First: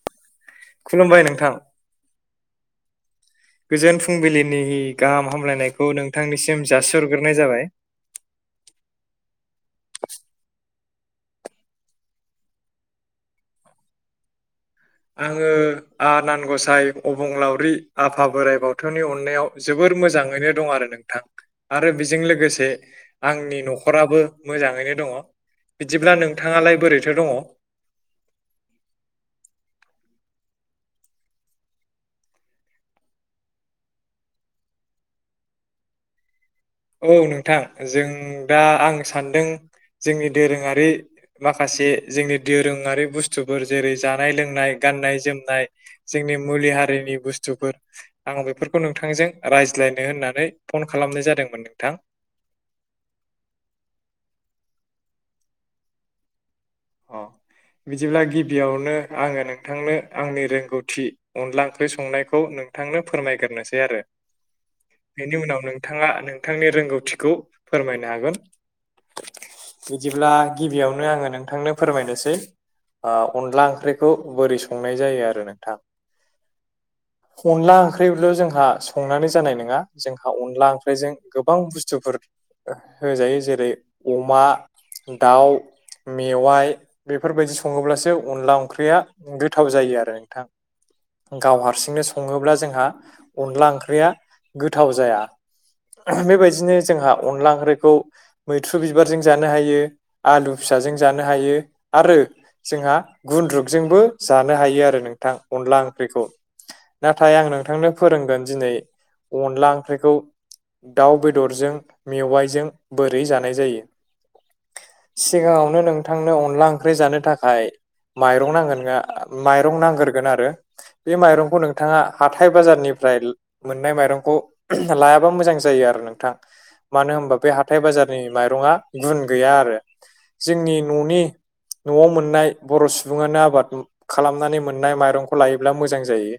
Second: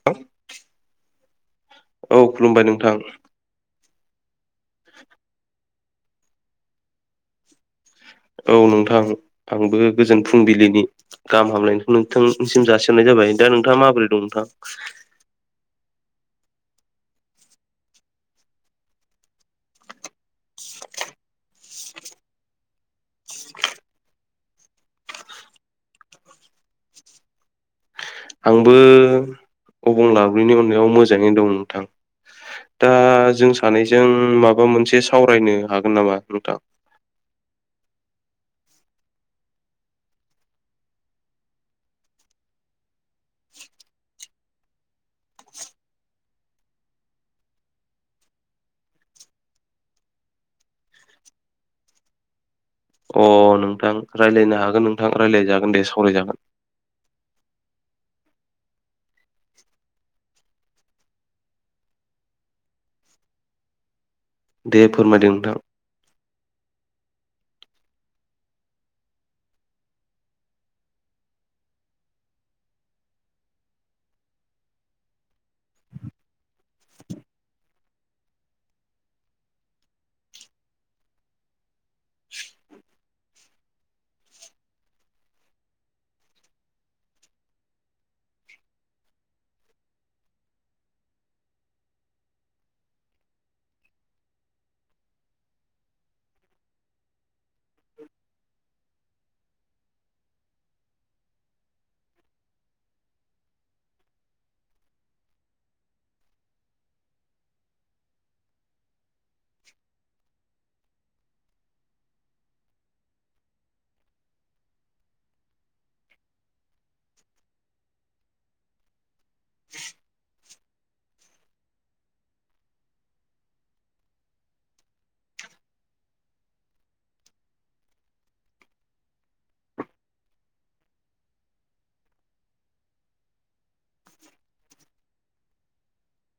[unintelligible] [unintelligible] बाय नोंथां औ खुलुमबाय नोंथां गोजोन फुंबिलिनि गाहाम हामलायनायखौ नोंथांनिसिम जासिहरग्रोनाय जाबाय औ नोंथां आंबो गोजोन फुंबिलिनि गाहाम हामलायनायखौ नोंथांनिसिम जासिहरनाय जाबाय दा नोंथाङा माबोरै दं नोंथां आङो आनान गसाइ अबंलावरि आफा बोराइ बाथौनि अननायाव जोबोर मोजाङैनो दं आरो नोंथां आरो बेजों लोगोसे आंनि न'खराबो मोजाङैनो दङ बिदिब्ला नोंथाङालाय बोरैथो दङ? आंबो [unintelligible] अननायाव मोजाङैनो दं नोंथां। दा जों सानैजों माबा मोनसे सावरायनो हागोन नामा नोंथां? औ नोंथां जों दा आं सानदों जोंनि दोरोङारि माखासे जोंनि दोरोङारि बुस्थुफोर जेरै जानाय लोंनाय गाननाय जोमनाय जोंनि मुलि हारिनि बुस्थुफोर आं बेफोरखौ नोंथांजों रायज्लायनो होननानै फन खालामनाय जादोंमोन नोंथां अ नोंथां रायलायनो हागोन नोंथां रायलायजागोन दे सावरायजागोन। अ [inaudible] बिदिब्ला गिबियावनो आङो नोंथांनो आंनि रोंगौथि अनला ओंख्रि संनायखौ नों थांनो फोरमायग्रोनोसै आरो दे फोरमायदो बेनि नोंथां उनाव नों थाङा नोंथांनि रोंगौथिखौ फोरमायनो हागोन। बिदिब्ला गिबियावनो आङो नोंथांनो फोरमायनोसै आ अनला ओंख्रिखौ बोरै संनाय जायो आरो नोंथां। अनला ओंख्रिल' जोंहा संनानै जानाय नङा जोंहा अनला ओंख्रिजों गोबां बुस्थुफोर होजायो जेरै अमा, दाउ, मेवाइ बेफोरबायदि सङोब्लासो अनला ओंख्रिया गोथाव जायो आरो नोंथां। गाव हारसिंनो सङोब्ला जोंहा अनला ओंख्रिया गोथाव जाया। बेबायदिनो जोंहा अनला ओंख्रिखौ मैथ्रु बिबारजों जानो, हायो आलु फिसाजों जानो हायो। आरो जोंहा गुन्द्रुगजोंबो जानो हायो आरो नोंथां अनला ओंख्रिखौ। नाथाय आं नोंथांनो फोरोंगोन दिनै अनला ओंख्रिखौ दाउ बेदरजों मेवाइजों बोरै जानाय जायो। सिगाङावनो नोंथांनो अन ला ओंख्रि जानो थाखाय माइरं नांगोन माइरं नांगोरगोन आरो। बे माइरंखौ नोंथाङा हाथाय बाजारनिफ्राय मोननाय माइरंखौ लायाबा मोजां जायो आरो नोंथां। मानो होनबा बे हाथाय बाजारनि माइरङा गुन गैया आरो जोंनि न'नि न'आव मोननाय बर' सुबुङानो आबाद खालामनानै मोननाय माइरंखौ लायोब्ला मोजां जायो।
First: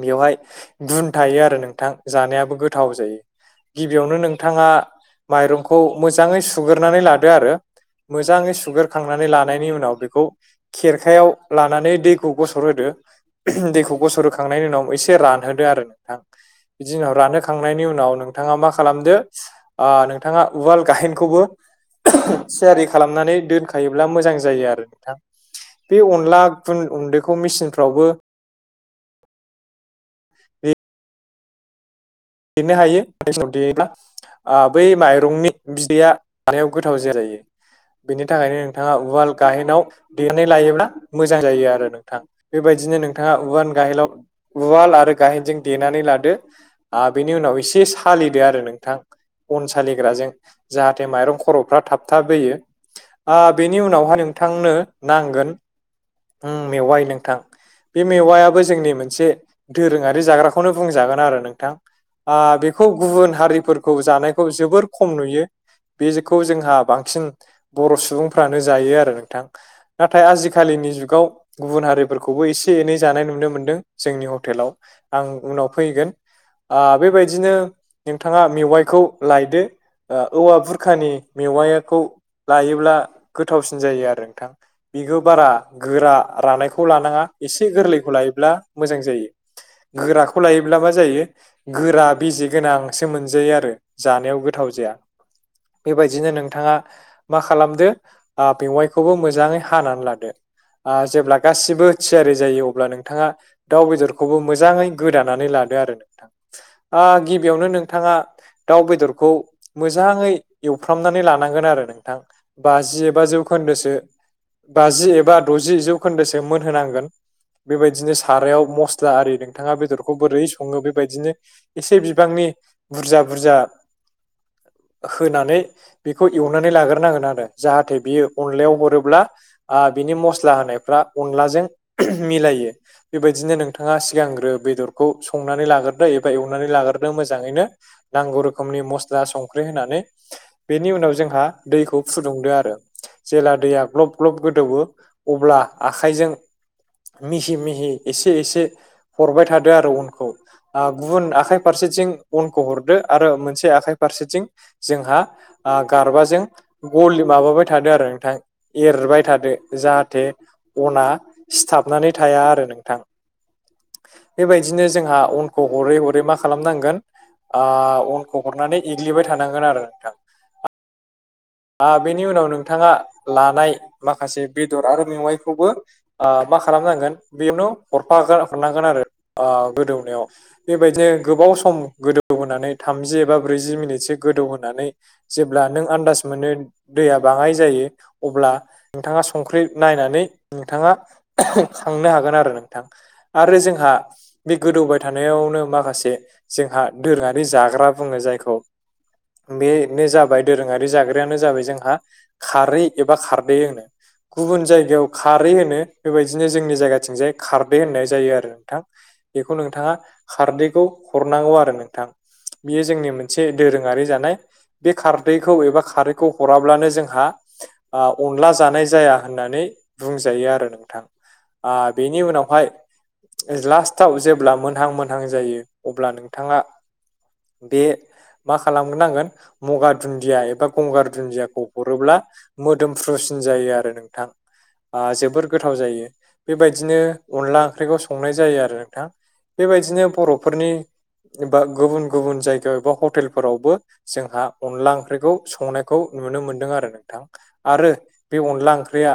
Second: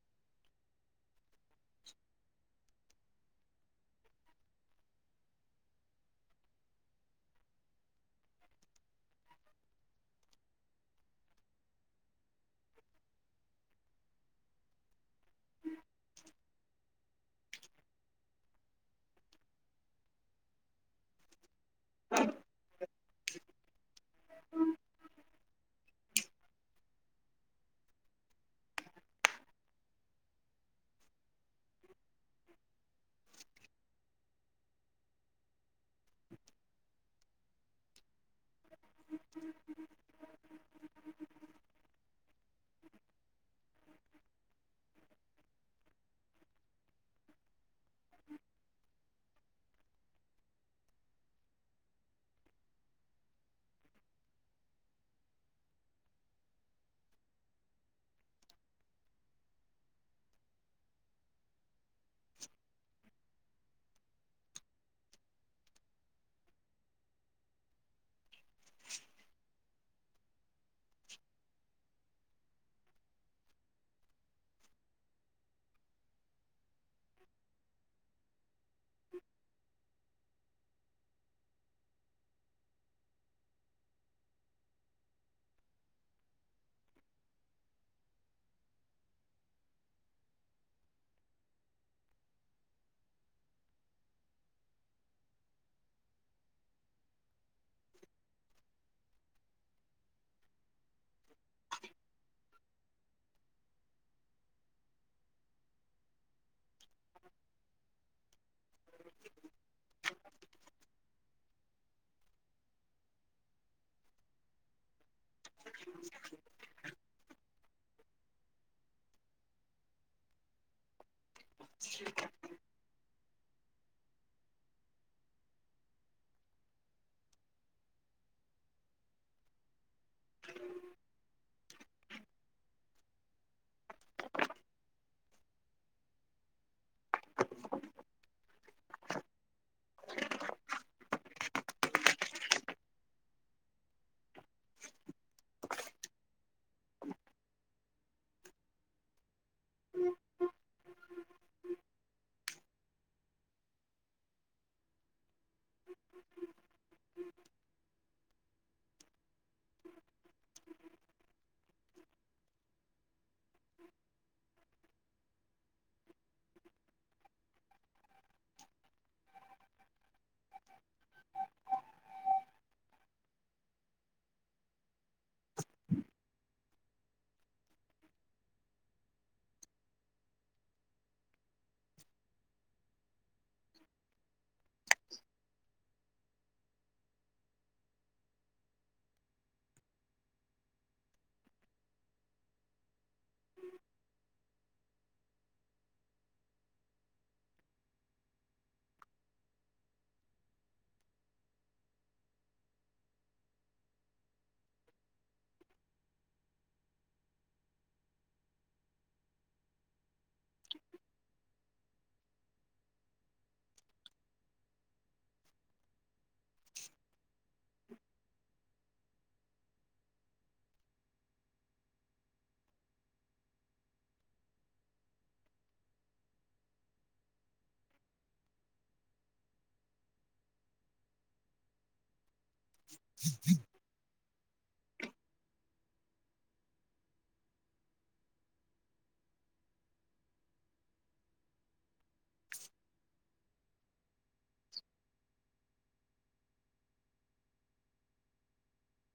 बेवहाय गुन थायो आरो नोंथां जानायाबो गोथाव जायो। गिबियावनो नोंथाङा माइरंखौ मोजाङै सुग्रोनानै लादो आरो। मोजाङै सुगारखांनानै लानायनि उनाव बेखौ खेरखायाव लानानै दैखौ गसर होदो। दैखौ गसर होखांनायनि उनाव एसे रानहोदो आरो नोंथां। बिदि उनाव रानहोखांनायनि उनाव नोंथाङा मा खालामदो अ नोंथाङा उवाल गहेयेनखौबो थियारि खालामनानै दोन खायोब्ला मोजां जायो आरो नोंथां बे अनला गुन गुन्दैखौ मेचिनफ्रावबो देनो हायो [inaudible] आ बै माइरंनि बिदैया जानायाव गोथाव [inaudible] बेनि थाखायनो नोंथाङा उवाल गाहेनाव देनानै लायोब्ला मोजां जायो आरो नोंथां। बेबायदिनो नोंथाङा उवान गाहेलाव उवाल आरो गाहेनजों देनानै लादो। आ बिनि उनाव एसे सालिदो आरो नोंथां। अन सालिग्राजों जाहाथे माइरं खर'फ्रा थाबथाबोयो। आ बेनि उनावहाय नोंथांनो नांगोन मेवाइ नोंथां। बे मेवायाबो जोंनि मोनसे दोरोङारि जाग्राखौनो बुंजागोन आरो नोंथां। ओ बेखौ गुबुन हारिफोरखौ जानायखौ जोबोर खम नुयो। बेखौ जोंहा बांसिन बर' सुबुंफ्रानो जायो आरो नोंथां। नाथाय आजिखालिनि जुगाव गुबुन हारिफोरखौबो एसे एनै जानाय नुनो मोन्दों जोंनि हटेलाव आं उनाव फैगोन ओ बेबायदिनो नोंथाङा मेवाइखौ लायदो औवा बुरखानि मेवाखौ लायोब्ला गोथावसिन जायो आरो नोंथां। बेखौ बारा गोरा रानायखौ लानाङा एसे गोरलैखौ लायोब्ला मोजां जायो। गोराखौ लायोब्ला मा जायो गोरा बिजि गोनांसो मोनजायो आरो जानायाव गोथाव जाया। बेबायदिनो नोंथाङा मा खालामदो ओ मेवाइखौबो मोजाङै हानानै लादो आ जेब्ला गासिबो थियारि जायो अब्ला नोंथाङा दाउ बेदरखौबो मोजाङै गोदानानै लादो आरो नोंथां। आ गिबियावनो नोंथाङा दाउ बेदरखौ मोजाङै एवफ्रामनानै लानांगोन आरो नोंथां। बाजि एबा जौखोन्दोसो बाजि एबा द'जि जौखोन्दोसो मोनहोनांगोन बेबायदिनो सारायाव मस्ला आरि नोंथाङा बेदरखौ बोरै सङो बेबायदिनो एसे बिबांनि बुरजा बुरजा होनानै बेखौ एवनानै लाग्रोनांगोन आरो जाहाथे बियो अनलायाव हरोब्ला ओ बिनि मस्ला होनायफ्रा अनलाजों मिलायो बेबायदिनो नोंथाङा सिगांग्रो बेदरखौ संनानै लाग्रो एबा एवनानै लाग्रोदों मोजाङैनो नांगौ रोखोमनि मस्ला संख्रि होनानै बेनि उनाव जोंहा दैखौ फुदुंदो आरो जेब्ला दैया ग्लब ग्लब गोदौयो अब्ला आखाइजों मिहि मिहि एसे एसे हरबाय थादो आरो अनखौ गुबुन आखाइ फारसेथिं अनखौ हरदो आरो मोनसे आखाइ फारसेथिं जोंहा गारबाजों गलि माबाबाय थादो आरो नोंथां एरबाय थादो जाहाथे अना सिथाबनानै थाया आरो नोंथां बेबायदिनो जोंहा अन खौ हरै हरै मा खालामनांगोन ओ अनखौ हरनानै एग्लिबाय थानांगोन आरो नोंथां। [inaudible] ओ बेनि उनाव नोंथाङा लानाय माखासे बेदर आरो मेवाइखौबो ओ मा खालामनांगोन बेयावनो हरफागोन हरनांगोन आरो ओ गोदौनायाव बेबायदिनो गोबाव सम गोदौ होनोनानै थामजि एबा ब्रैजि मिनिटसो गोदौहोनानै जेब्ला नों आन्दास मोनि दैआ बाङाय जायो अब्ला नोंथाङा संख्रि नायनानै नोंथाङा खांनो हागोन आरो नोंथां आरो जोंहा बे गोदौबाय थानायावनो माखासे जोंहा दोरोङारि जाग्रा बुङो जायखौ बेनो जाबाय दोरोङारि जाग्रायानो जाबाय जोंहा खारै एबा खारदै होनो। गुबुन जायगायाव खारै होनो बेबायदिनो जोंनि जायगाथिंजाय खारदै होननाय जायो आरो नोंथां। बेखौ नोंथाङा खारदैखौ हरनांगौ आरो नोंथां। बेयो जोंनि मोनसे दोरोङारि जानाय बे खारदैखौ एबा खारिखौ हराब्लानो जोंहा ओ अनला जानाय जाया होननानै बुंजायो आरो नोंथां ओ बेनि उनावहाय लास्टाव जेब्ला मोनहां मोनहां जायो अब्ला नोंथाङा बे मा खालामग्रोनांगोन मौगा दुन्दिया एबा गंगार दुन्दियाखौ हरोब्ला मोदोमफ्रुसिन जायो आरो नोंथां। ओ जोबोर गोथाव जायो बेबायदिनो अनला ओंख्रिखौ संनाय जायो आरो नोंथां। बेबायदिनो बर'फोरनि एबा गुबुन-गुबुन जायगायाव एबा हटेलफोरावबो जोंहा अनला ओंख्रिखौ संनायखौ नुनो मोनदों आरो नोंथां आरो बे अनला ओंख्रिया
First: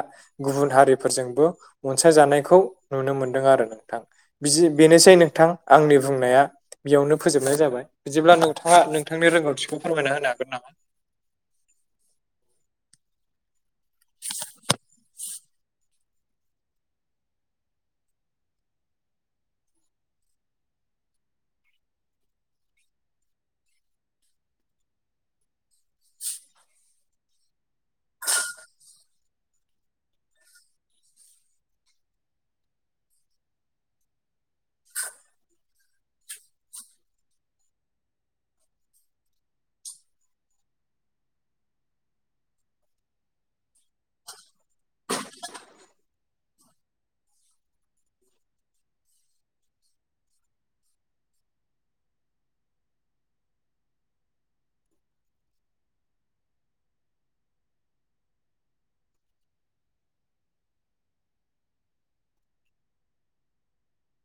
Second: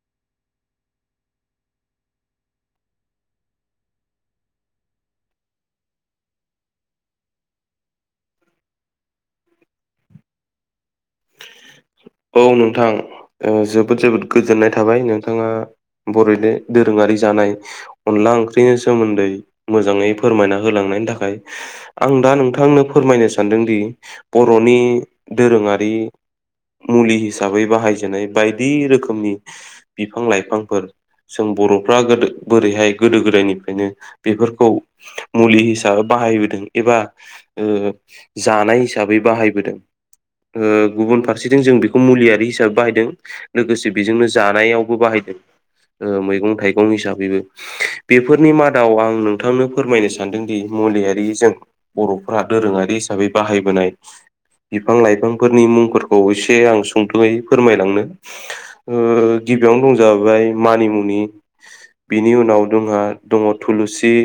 गुबुन हारिफोरजोंबो अनसायजानायखौ नुनो मोनदों आरो नोंथां बिदि बेनोसै नोंथां आंनि बुंनाया बेयावनो फोजोबनाय जाबाय बिदिब्ला नोंथाङा नोंथांनि रोंगौथिखौ फोरमायना होनो हागोन नामा औ नोंथां जोबोद जोबोद गोजोननाय थाबाय नोंथाङा बर'नि दोरोङारि जानाय। अनला ओंख्रिनि सोमोन्दै मोजाङै फोरमायना होलांनायनि थाखाय आं दा नोंथांनो फोरमायनो सान्दोंदि बर'नि दोरोङा रि मुलि हिसाबै बाहायजनाय बायदि रोखोमनि बिफां लाइफांफोर जों बर'फ्रा गोदो बोरैहाय गोदो गोदायनिफ्रायनो बेफोरखौ मुलि हिसाबै बाहायबोदों एबा ओ जानाय हिसाबै बाहायबोदों। ओ गुबुन फारसेथिं जों बेखौ मुलियारि हिसाबै बाहायदों लोगोसे बेजोंनो जानायावबो बाहायदों मैगं-थाइगं हिसाबैबो बेफोरनि मादाव आं नोंथांनो फोरमायनो सानदोंदि मुलियारिजों बर'फ्रा दोरोङारि हिसाबै बाहायबोनाय बिफां-लाइफां फोरनि मुंफोरखौ एसे आं सुंथुङै फोरमायलांनो ओ गिबियावनो दं जाहैबाय मानिमुनि बिनि उनाव जोंहा दङ थुलुसि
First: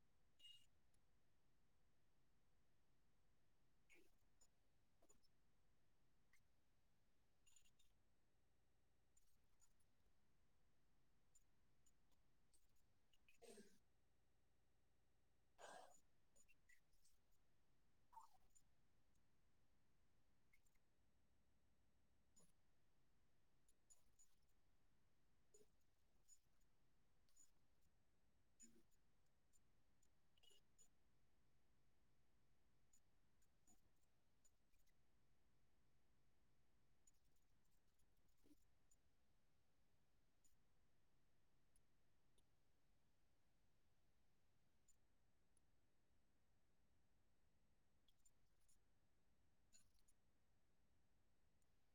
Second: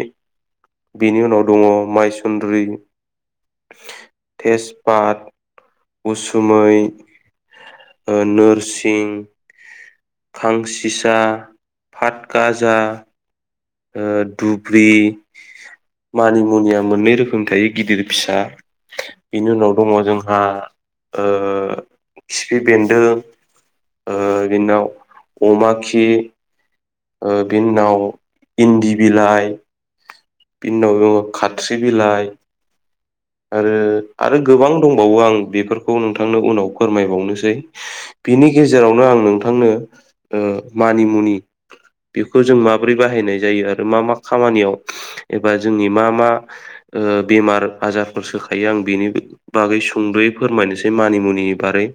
बेनि उनाव दङ माइसन्द्रि तेजपात उसुमै ओ नोरसिं खांसिसा फातगाजा ओ दुब्रि मानि मुनिया मोननै रोखोमनि थायो गिदिर फिसा बेनि उनाव दंङ जोंहा खिफि बेन्दों ओ बिनिनाव अमा खि ओ बिनि उनाव इन्दि बिलाइ बिन उनाव दङ खाथ्रि बिलाइ आरो आरो गोबां दंबावो आं बेफोरखौ नोंथांनो उनाव फोरमायबावनोसै बिनि गेजेरावनो आं नोंथांनो मानिमुनि बेखौ जों माबोरै बाहायनाय जायो आरो मा मा खामानियाव एबा जोंनि मा मा ओ बेमार आजारफोर सोखायो आं बेनि बागै सुंद्र'यै फोरमायनोसै मानिमुनि बारै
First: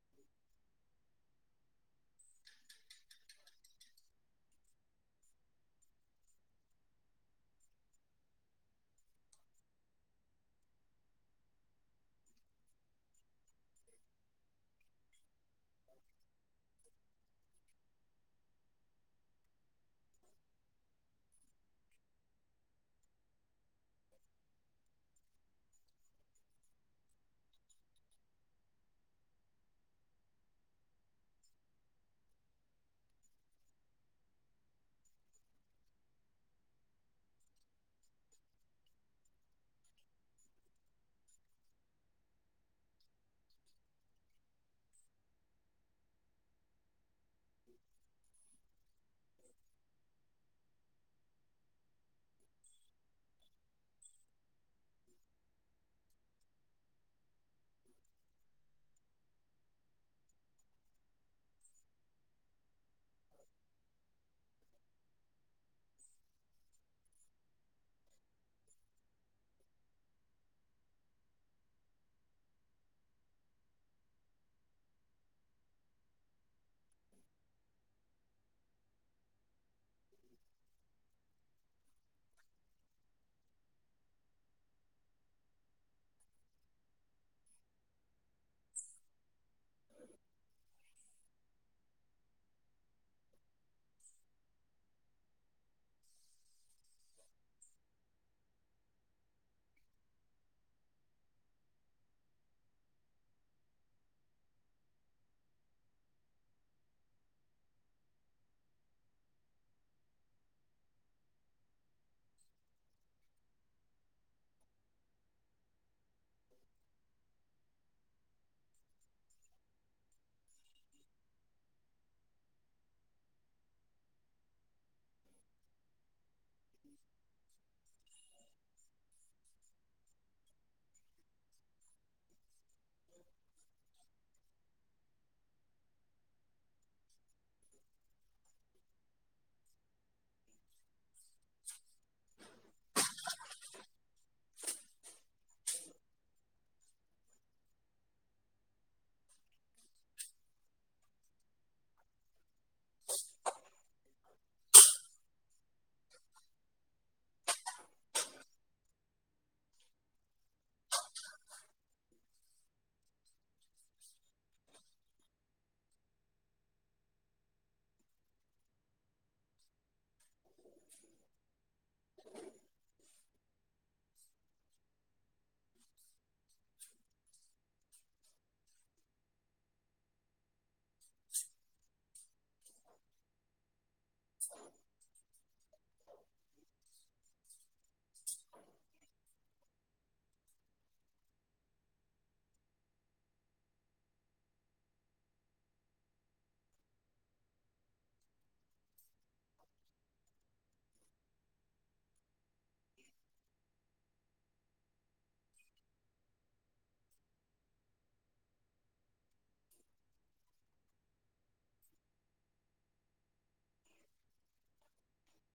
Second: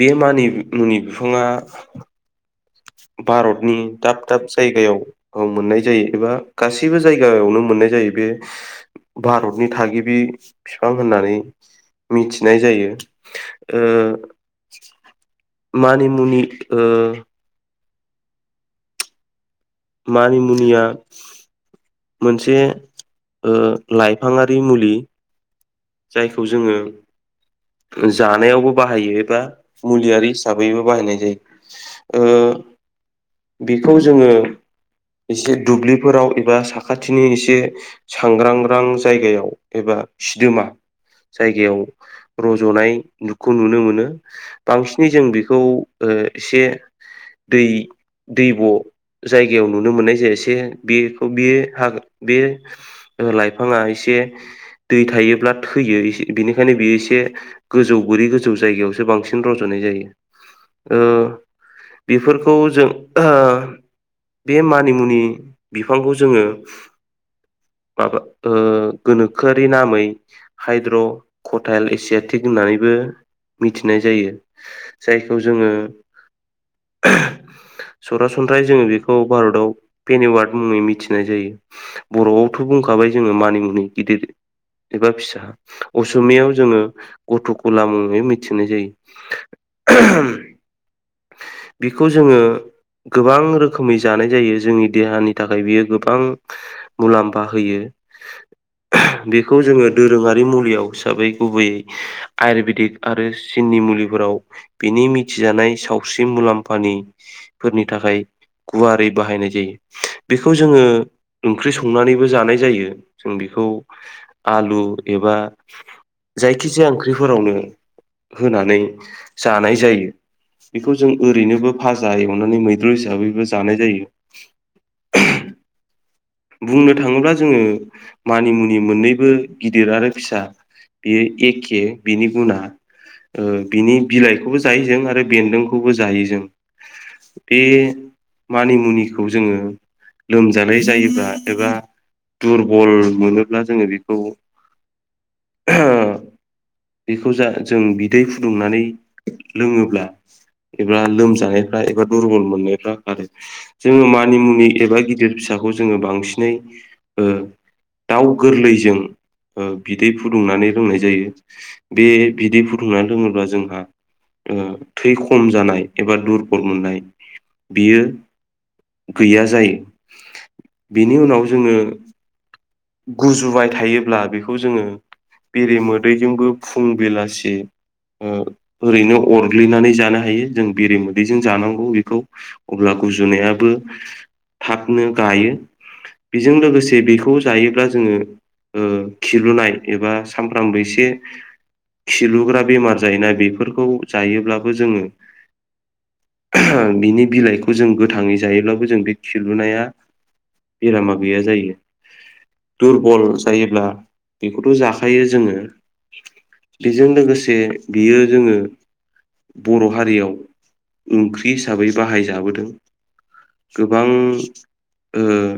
बे मानि मुनि बिफाङा भारतनि दाब दाब जायगायाव औ मोननाय जायो एबा गासैबो जायगायावनो मोननाय जायो बे भारतनि थागिबि बिफां होननानै मिथिनाय जायो मानि मुनि ओ मानिमुनिया मोनसे ओ लाइफाङारि मुलि जायखौ जोंङो जानायावबो बाहायो एबा मुलियारि हिसाबैबो बाहायनाय जायो ओ बेखौ जोंङो एसे दुब्लिफोराव एबा साखाथिनि एसे सांग्रांग्रां जायगायाव एबा सिदोमा जायगायाव रज'नाय नुगखौ नुनो मोनो बांसिनै जों बेखौ एसे दै दैब जायगायाव नुनो मोननाय जायसे बेखौ बे ह बे लाइफाङा एसे दै थायोब्ला थैयो बेनिखायनो बियो एसे गोजौ बोरि गोजौ जायगायावसो बांसिन रावज'नाय जायो ओ बेफोरखौ जों [inaudible] बे मानिमुनि बिफांखौ जोंङो माबा ओ गोनोखोआरि नामै हाइड्र'कटाइल एसेड एक होननानैबो मिथिनाय जायो जायखौ जोंङो [unintelligible] सरासनस्रायै जोंङो बेखौ भारताव पेनवार्ड मुङै मिथिनाय जायो बर'आवथ' बुंखाबाय जोंङो मानि मुनि गिदिर एबा फिसा असमियाव जोंङो गथखौ लामुङै मिथिनाय जायो बेखौ जोंङो गोबां रोखोमै जानाय जायो जोंनि देहानि थाखाय बियो गोबां मुलाम्फा होयो [unintelligible] बेखौ जोङो दोरोङारि मुलियाव हिसाबै गुबैयै आयुरवेदिक आरो चीननि मुलिफोराव बिनि मिथिजानाय सावस्रि मुलाम्फानिफोरनि थाखाय गुवारै बाहायनाय जायो बेखौ जोङो ओंख्रि संनानैबो जानाय जायो जों बेखौ आलु एबा खिजाया ओंख्रिफोरावनो होनानै जानाय जायो। बेखौ जों ओरैनोबो भाजा एवनानै मैद्रु हिसाबैबो जानाय जायो बुंनो थाङोब्ला जोंङो मानि मुनि मोननैबो गिदिर आरो फिसा बेयो एखे बिनि गुना बिनि बिलाइखौबो जायो जों आरो बेन्दोंखौबो जायो जों। बे मानिमुनिखौ जोंङो लोमजानाय जायोब्ला एबा दुरबल मोनोब्ला जोंङो बेखौ [inaudible] बेखौ जा जों बिदै फुदुंनानै लोंङोब्ला एबा लोमजानायफ्रा एबा दुरबल मोननायफ्रा खारो। जोङो मानि मुनि एबा गिदिर फिसाखौ जोंङो बांसिनै ओ दाउ गोरलैजों बिदै फुदुंनानै लोंनाय जायो। बे बिदै फुथुमनानै लोंङोब्ला जोंहा थै खम जानाय एबा दुरबल मोननाय बियो गैया जायो। बिनि उनाव जोंङो गुजुबाय थायोब्ला बेखौ जोंङो बेरे मोदैजोंबो फुं बेलासि ओरैनो अरग्लिनानै जानो हायो जों बेरेमोदैजों जानांगौ बेखौ। अब्ला गुजुनायाबो थाबनो गायो। बेजों लोगोसे बेखौ जायोब्ला जोंङो खिलुनाय एबा सामफ्रामबो एसे खिलुग्रा बेमार जायोना बेफोरखौ जायोब्लाबो जोंङो बिनि बिलाइखौ जों गोथाङै जायोब्लाबो जों बे खिलुनाया बेरामा गैया जायो। दुरबल जायोब्ला बेखौथ' जाखायो जोंङो बेजों लोगोसे बियो जोंङो बर' हारियाव ओंख्रि हिसाबै बाहायजाबोदों। गोबां ओओ